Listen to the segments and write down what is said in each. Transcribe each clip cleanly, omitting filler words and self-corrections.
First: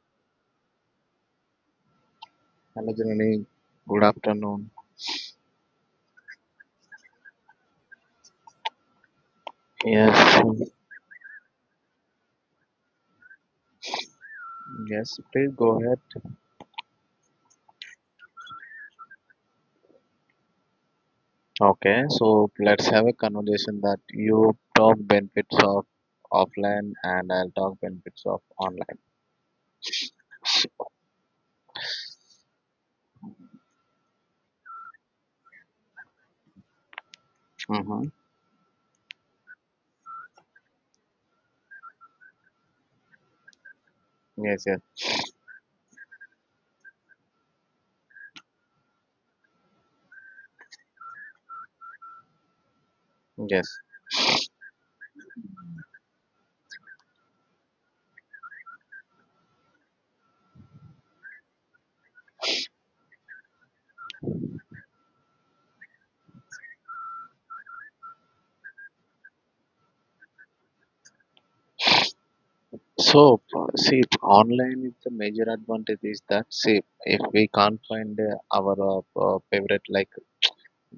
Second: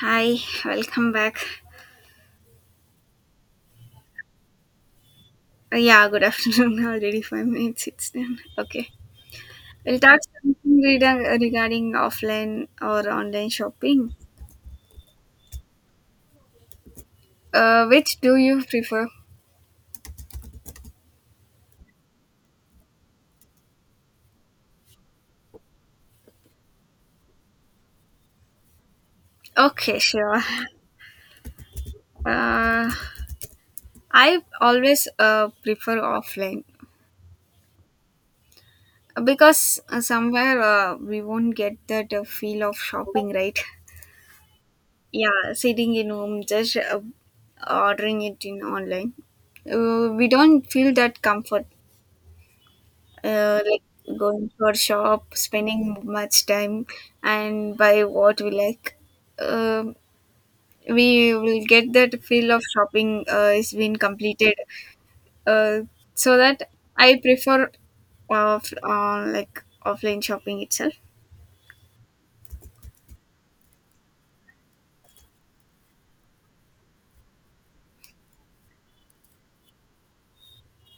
Hi, welcome back. Hello, Janani. Good afternoon. Yeah, good afternoon. Already 5 minutes. It's done. Okay, we'll Yes, talk something regarding offline or online shopping. yes, please go ahead. Which do you prefer? Okay, so let's have a conversation that you talk benefits of offline and I'll talk benefits of online. Okay, sure. Uh, I always prefer offline Mm-hmm. because somewhere we won't get that feel of shopping, right? Yes, yes, Yeah, sitting in home, just ordering it in online. We don't feel that comfort yes. like going for shop, spending much time, and buy what we like. Um we will get that feel of shopping is been completed. Uh, so that I prefer of like offline shopping itself. So, see, online is the major advantage is that, see, if we can't find our favorite, like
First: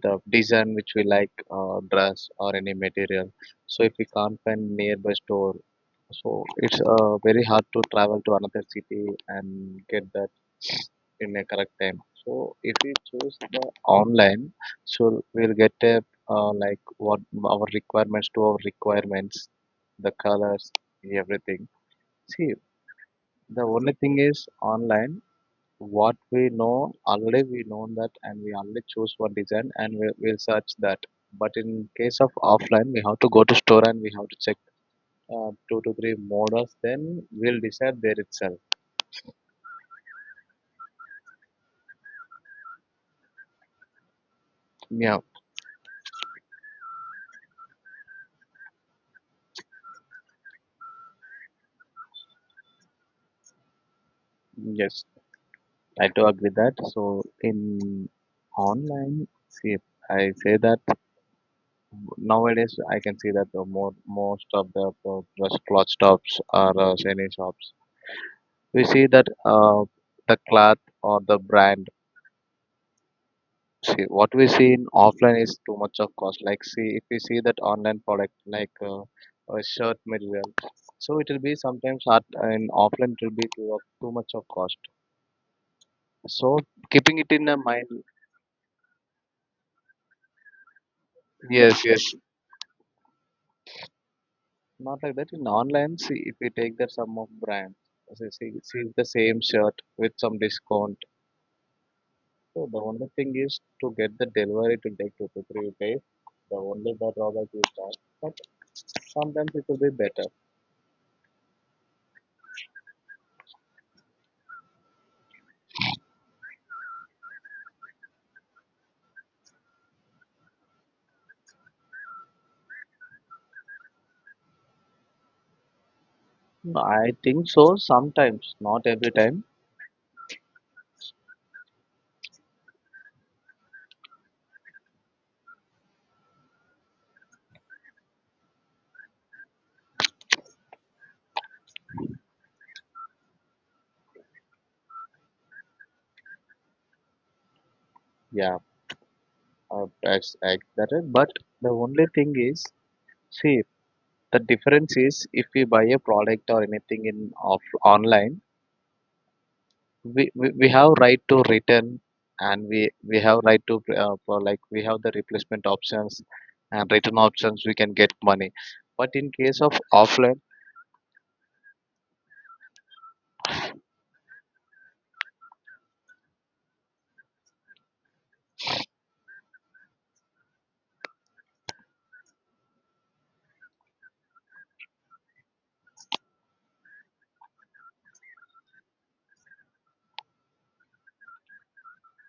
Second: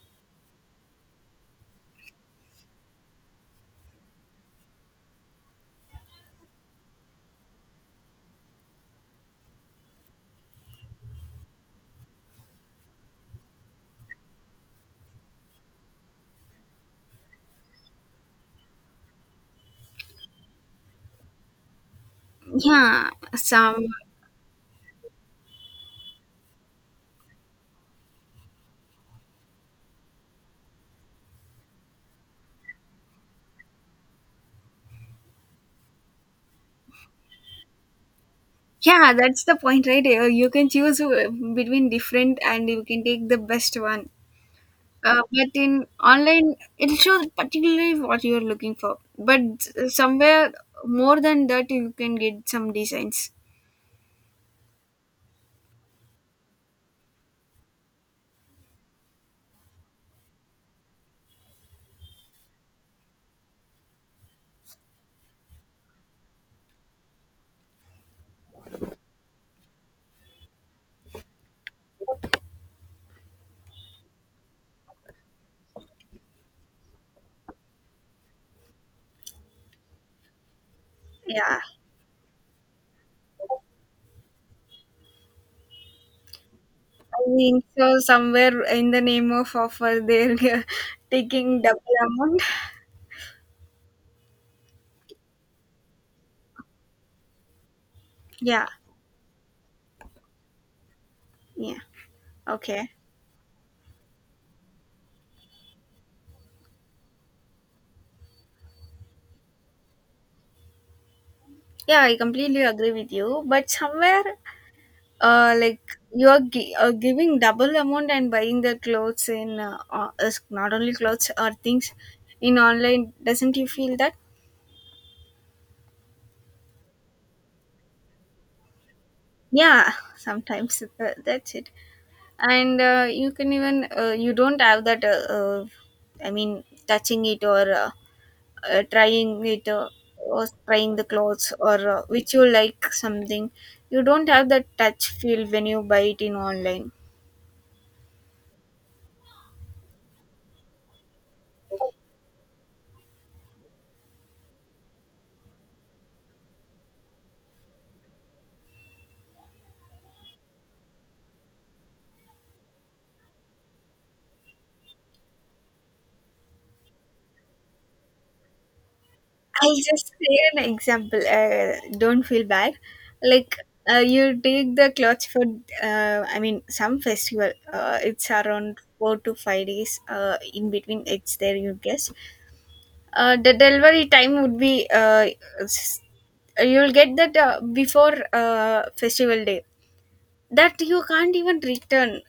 the design which we like, dress or any material, so if we can't find nearby store. So it's very hard to travel to another city and get that in a correct time. So if we choose the online, so we'll get a like what our requirements to our requirements, the colors, everything. See, Yeah, the some only thing is online. What we know already, we know that, and we already choose one design, and we, we'll search that. But in case of offline, we have to go to store and we have to check 2 to 3 models then will decide there itself. yeah, that's the point, right? You can choose between different, and you can take the best one. Yeah, But in online, it shows particularly what you're looking for. But somewhere more than that, you can get some designs. yes, I do agree that. So in online, see, I say that nowadays I can see that the more most of the dress cloth shops or any shops, we see that uh, the cloth or the brand. See, what we see in offline is too much of cost. Like, see, if we see that online product like a shirt material, so it will be Yeah. sometimes hard. And offline, it will be too much of cost. So keeping I it in the think mind. so. Somewhere in the name of offer, they're taking Yes, double yes, amount. not like that in online, see, if we take that some of brand. see, see, Yeah. see the same shirt with some discount. Yeah. So the Okay. only thing is to get the delivery to take 2 to 3 days. The only the drawback is that, but sometimes it will be better. Yeah, I completely agree with you. But somewhere, like you are giving double amount and buying the clothes in not only clothes or things in online. Doesn't you feel that? I think so sometimes, not every time. Yeah, sometimes that's it. And you can even you don't have that I mean touching it or trying it or trying the clothes or which you like something. You don't have that touch feel when you buy it in online. Yeah, that's accurate. But the only thing is, see, the difference is if we buy a product or anything in off online, we have right to return, and we have right to for like we have the replacement options and return options. We can get money. But in case of I'll just say offline, an example. Don't feel bad. Like you take the clothes for, I mean, some festival. It's around 4 to 5 days. In between, it's there. You guess. The delivery time would be s- you'll get that before festival day, that you can't even return.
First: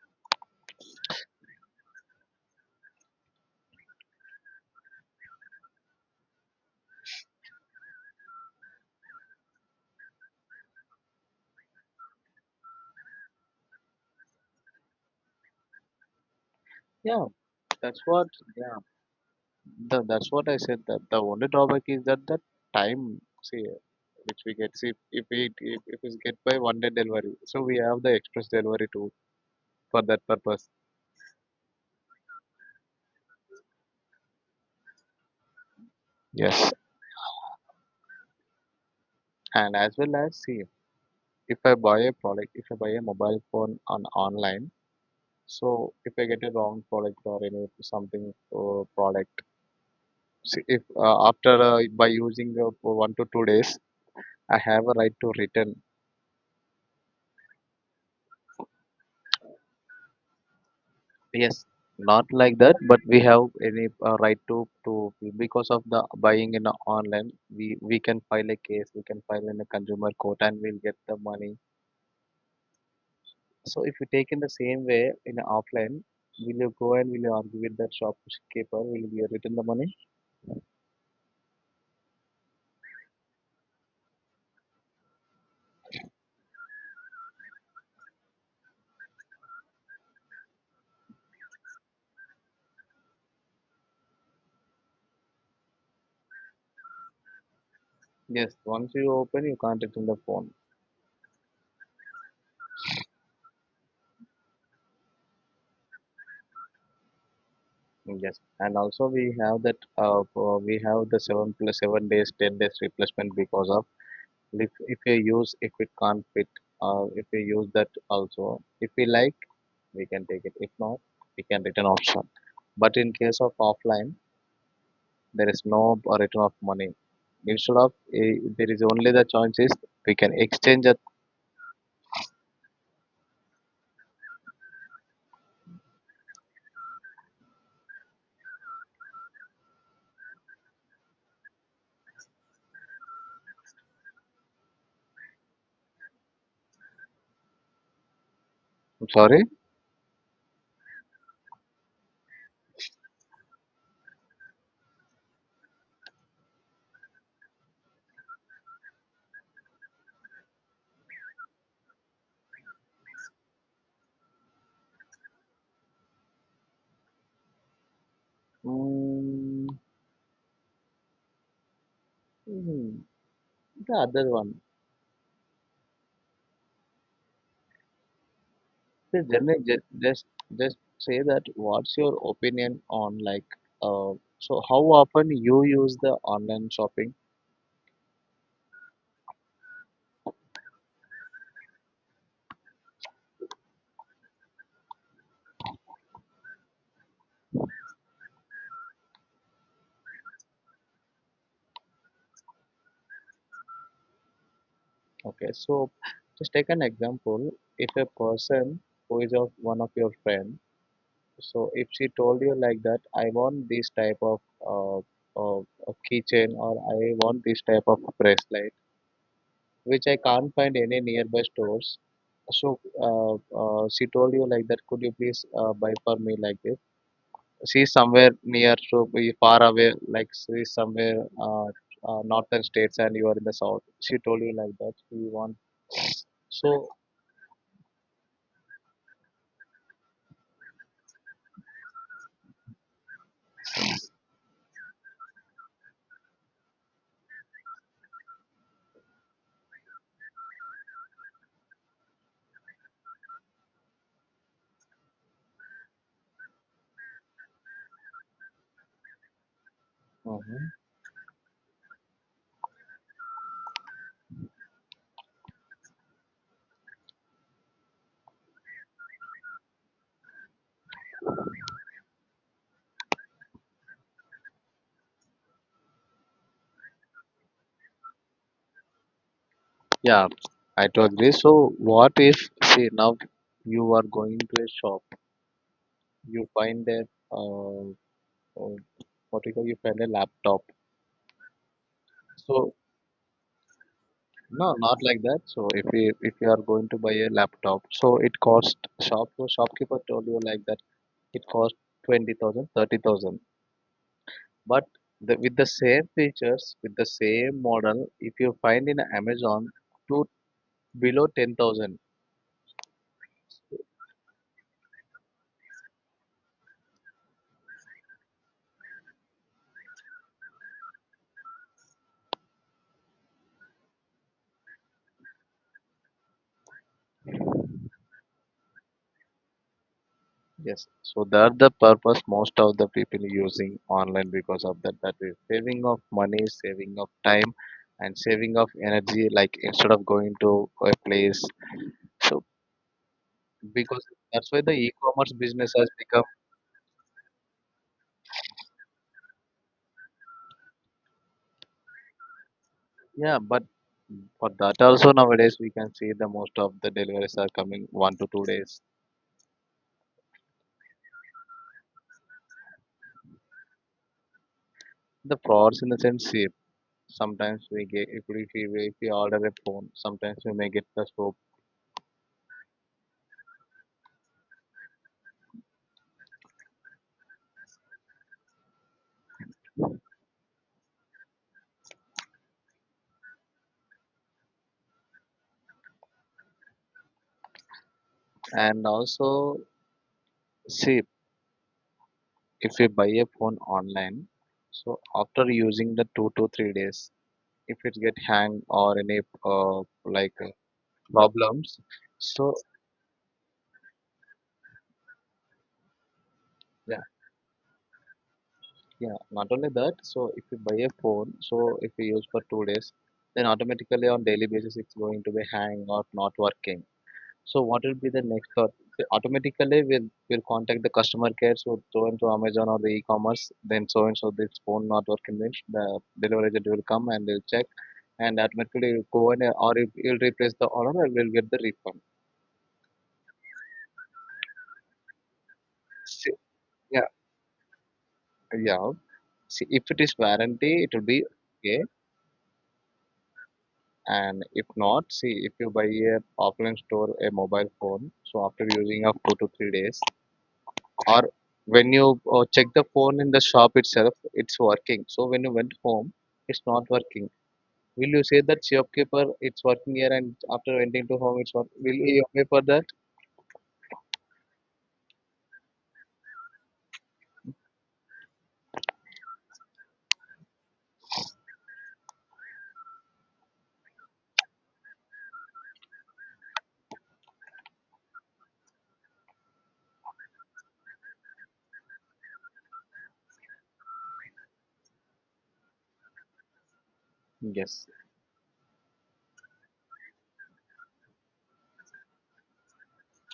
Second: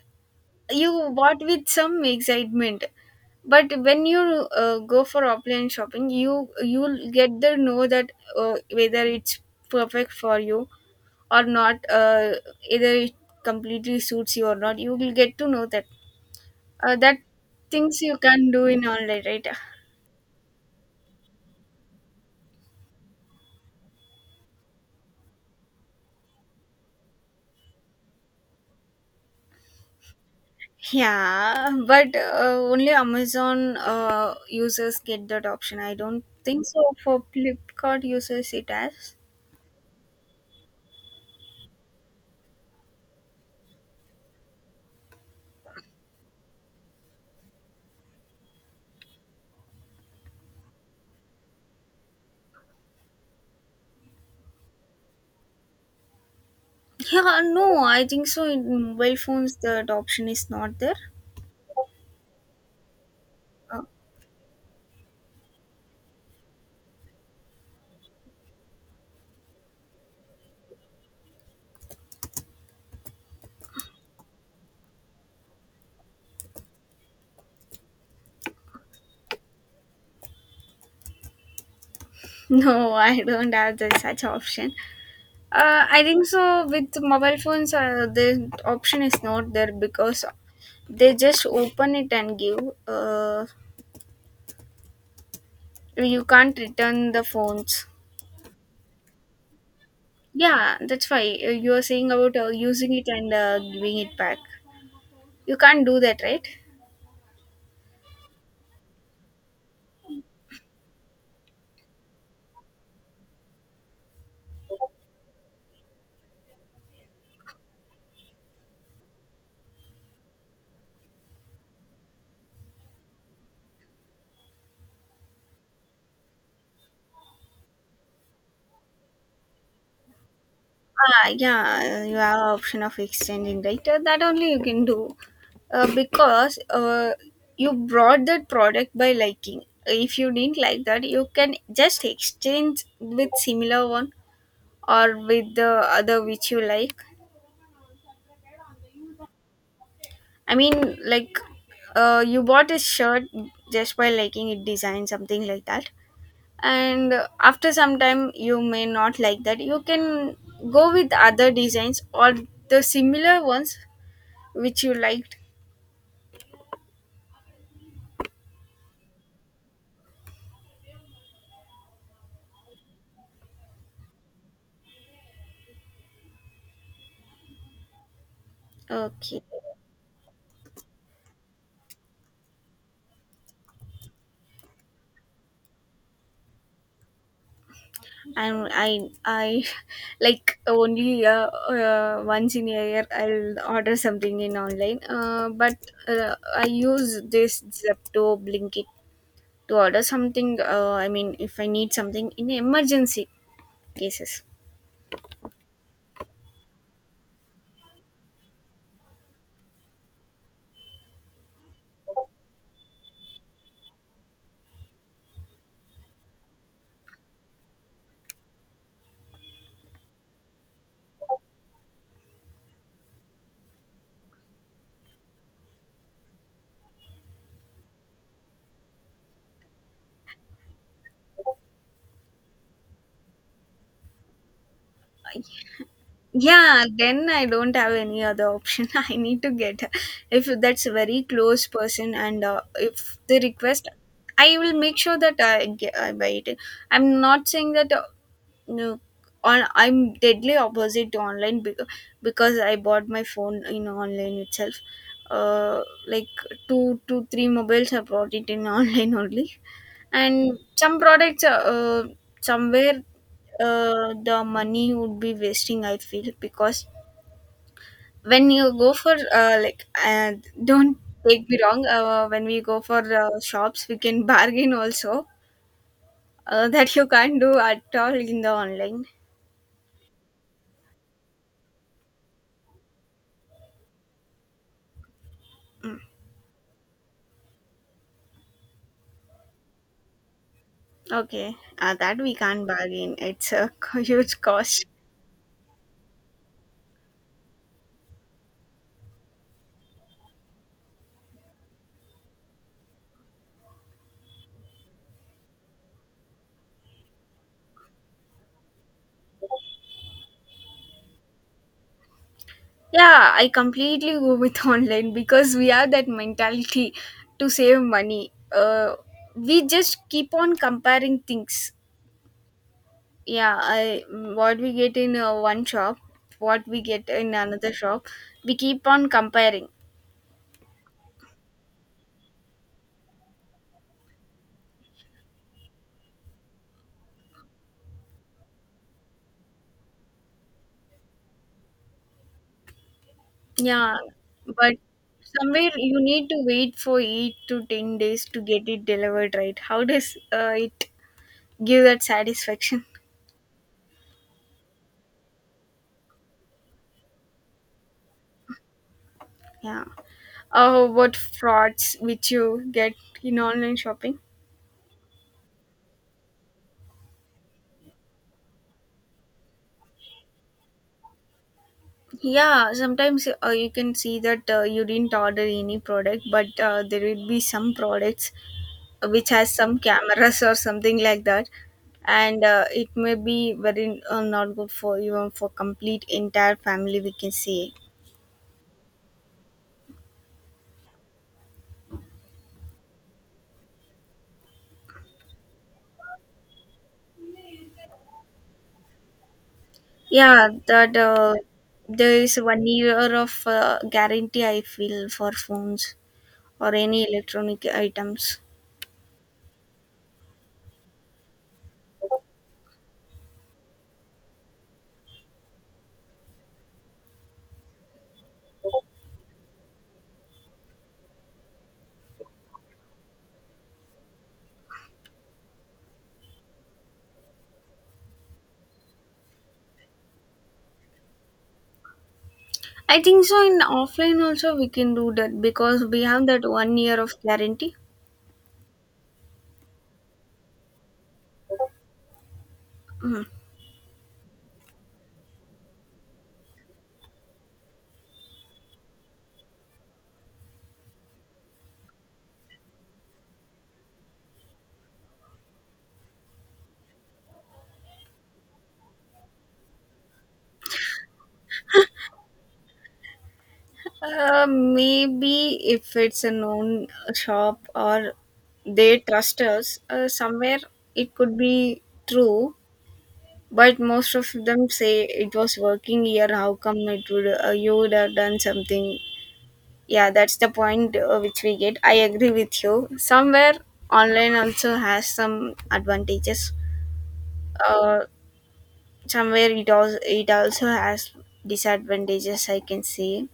You bought with some excitement, but when you go for offline shopping, you'll get the know that whether it's perfect for you or not. Either it completely suits you or not. You will get to know that, uh, that yeah, that's things you what. can't do Yeah. in online, right? That's what I said. That the only drawback is that the time, see, which we get. See, if we get by one day delivery, so we have the express delivery too for that purpose. Yeah, but only Amazon users get that option. I don't think Yes. so for Flipkart users it has. And as well, as see, if I buy a product, if I buy a mobile phone on online, so if I get a wrong product or any something product, see, if after by using for 1 to 2 days, I have a right to return. Yeah, no, I think so in mobile phones that option is not there. Yes, not like that, but we have Uh, any right to because of the buying in online, we can file a case, we can file in a consumer court, and we'll get the money. So if you take in the same way in offline, will you go and will you argue with the shopkeeper? Will you return the money? no, I don't have the such option. I think so with mobile phones the option is not there because they just open it and give. Uh, you can't return the phones. Yes, once you open, you can't return the phone. Yeah, that's why you are saying about using it and giving it back. You can't do that, right? Yes, and also we have that we have the 7 plus 7 days, 10 days replacement because of. And if you use if it can't fit if you use that also, if we like, we can take it. If not, we can return option. But in case of offline, there is no return of money. Instead of eh, there is only, the choice is, we can exchange that. Ah, yeah, you have option of exchanging, right? That only you can do, because you brought that product by liking. If you didn't like that, you can just exchange with similar one or with the other which you like. I'm sorry. I mean, like, you bought a shirt just by liking it design, something like that. And after some time you may not like that, you can go with other designs or the similar ones which you liked. Mm, hmm, the other one. The Okay. generally just say that what's your opinion on like uh, so how often you use the online shopping. And I like only once in a year I'll order something in online, but I use this Zepto Blinkit to order something, I mean if I need something in emergency cases. Okay, so just take an example. If a person who is of one of your friend, so if she told you like that, I want this type of uh, uh, a keychain, or I want this type of bracelet, which I can't find any nearby stores. So she told you like that, could you please buy for me like this? She's somewhere near, so be far away, like she's somewhere northern states and you are in the south. She told you like that, she want Yeah, so. then I don't have any other option. I need to get if that's a very close person and if they request, I will make sure that I buy it. I'm not saying that no on I'm deadly opposite to online, because I bought my phone in online itself. uh like two three mobiles I bought it in online only, and Mhm. some products somewhere the money would be wasting, I feel, because when you go for like don't take me wrong, when we go for shops we can bargain also, that you can't do at all in the online. Yeah, I do agree. So, what if, say, now you are going to a shop, you find a, uh, uh, what you call, you find a laptop. Okay, that we can't So, bargain. It's a huge no, cost. not like that. So, if you are going to buy a laptop, so it cost, shopkeeper told you like that. It cost 20,000, 30,000. But the, with the same features, with the same model, if you find in Amazon, to below 10,000. Yeah, I completely go with online because we have that mentality to save money. We just keep on comparing things. Yeah, what we get in one shop, what we get in another shop, we keep on comparing. Yes, so that the purpose most of the people using online because of that, that is saving of money, saving of time, and saving of energy. Like instead of going to a place, so Yeah, because that's why the but e-commerce somewhere business has you become. need to wait for 8 to 10 days to get it delivered, right? How does it give that satisfaction? Yeah. But for that also, nowadays we can see the most of the deliveries are coming 1 to 2 days. Yeah. Oh, what frauds which you get in online shopping? The frauds in the sense shape. Sometimes we get, if we if we if we order a phone, sometimes we may get the soap. Yeah, sometimes you can see that you didn't order any product, but there will be some products which has some cameras or something like that, and it may be very not good for even for complete entire family, we can say. And also, see, if we buy a phone online, so after using the 2 to 3 days, if it get hang or any uh, like Yeah, uh, that problems, there is so 1 year of guarantee, I feel, for phones or yeah. any electronic items. Yeah, not only that. So if you buy a phone, so if you use for 2 days, then automatically on daily basis it's going to be hang or not working. So what will be the next thought? So automatically we'll contact the customer care. So so and so Amazon or the e-commerce, then so and so this phone not working. Then the delivery agent will come and they'll check, and automatically will go and it'll replace the order and we'll get the refund. I think so. In offline also we can do that because we have See, that 1 year yeah, of guarantee. yeah. See, if it is warranty, it will be okay. Mhm. And if not, see, if you buy a offline store a mobile phone, so after using of 2 to 3 days, or when you check the phone in the shop itself it's working, so when you went home it's not working. Will you say that shopkeeper it's working here and after went to home it's work? Will you pay for that? Maybe if it's a known shop or they trust us, somewhere it could be true. But most of them say it was working here. How come it would you would have done something? Yeah, that's the point which we get. I agree with you. Somewhere online also has some advantages. Yes, Uh, Somewhere it also has disadvantages, I can say.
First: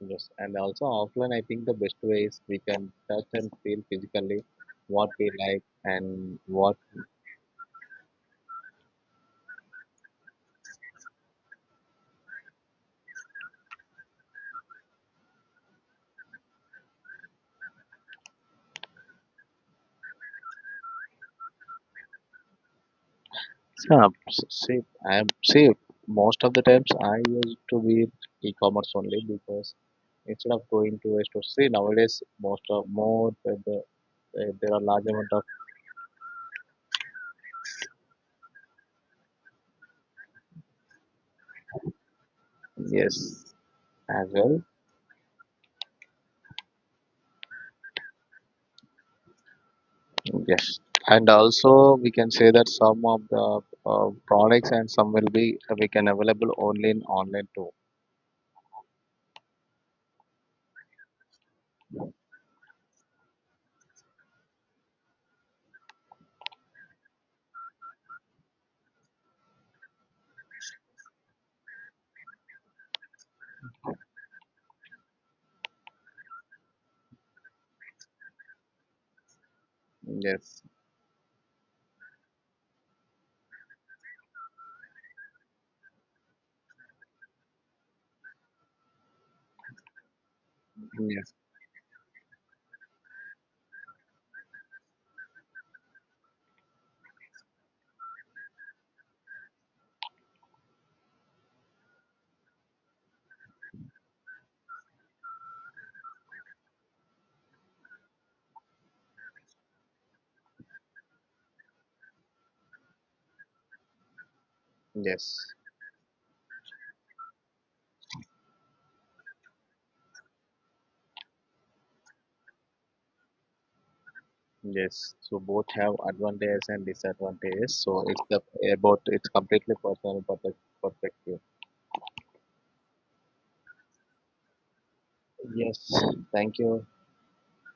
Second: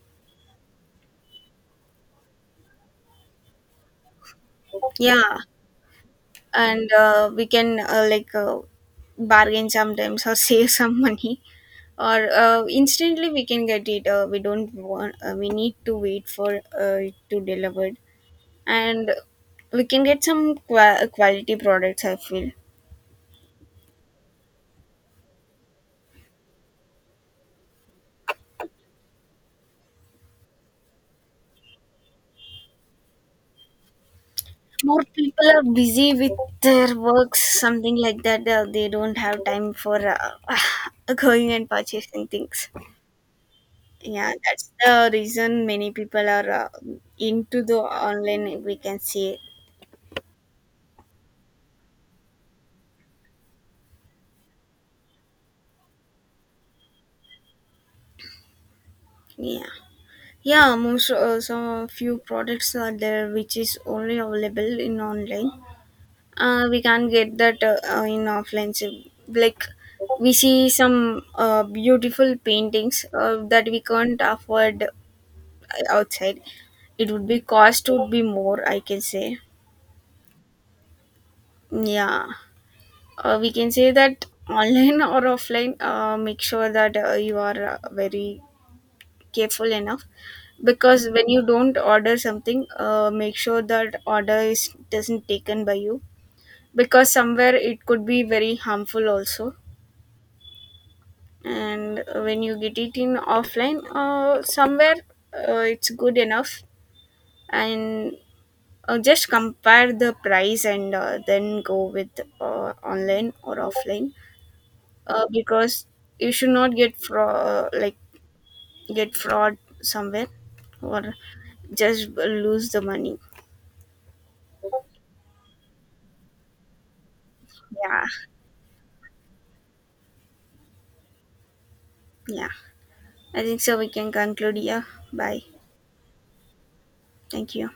yes, and also offline. I think the best way is we can touch and feel physically what we Yeah. like and what. And we can like bargain sometimes or save some money, or instantly we can get it. We don't want, we need to wait for it to delivered, and we can get some quality products, I feel. Yeah, see, I'm see. Most of the times I used to be e-commerce only, because instead of going to a store. See, nowadays most of more there are More large amount people are busy with their works, something like that, they don't have time for going and purchasing things. of. Yes. Yeah, As well. that's the reason many people are into the online, we can say. Yes. And also we can say that some of the products and some will be we can available only in online too. Yeah, yeah. Most some few products are there which is only available in online, we can't get that in offline. So, like, we see some beautiful paintings that we can't afford outside. It would be cost would be more, I can say. Yes. Yeah. We can say that online or offline, make sure that you are very careful enough, because when Yes, you don't order something, make sure that order is doesn't taken by you, because somewhere it could be very harmful also. And when you get it in offline, somewhere it's good enough. And just compare the price and then go with online or offline, yes, because you should not get fraud like get fraud somewhere, or just lose the money. yes, so both have advantages and disadvantages. Yeah. So it's the about it's completely personal perspective. Yeah, I think so we can conclude here. Bye. Yes. Thank you. Thank you.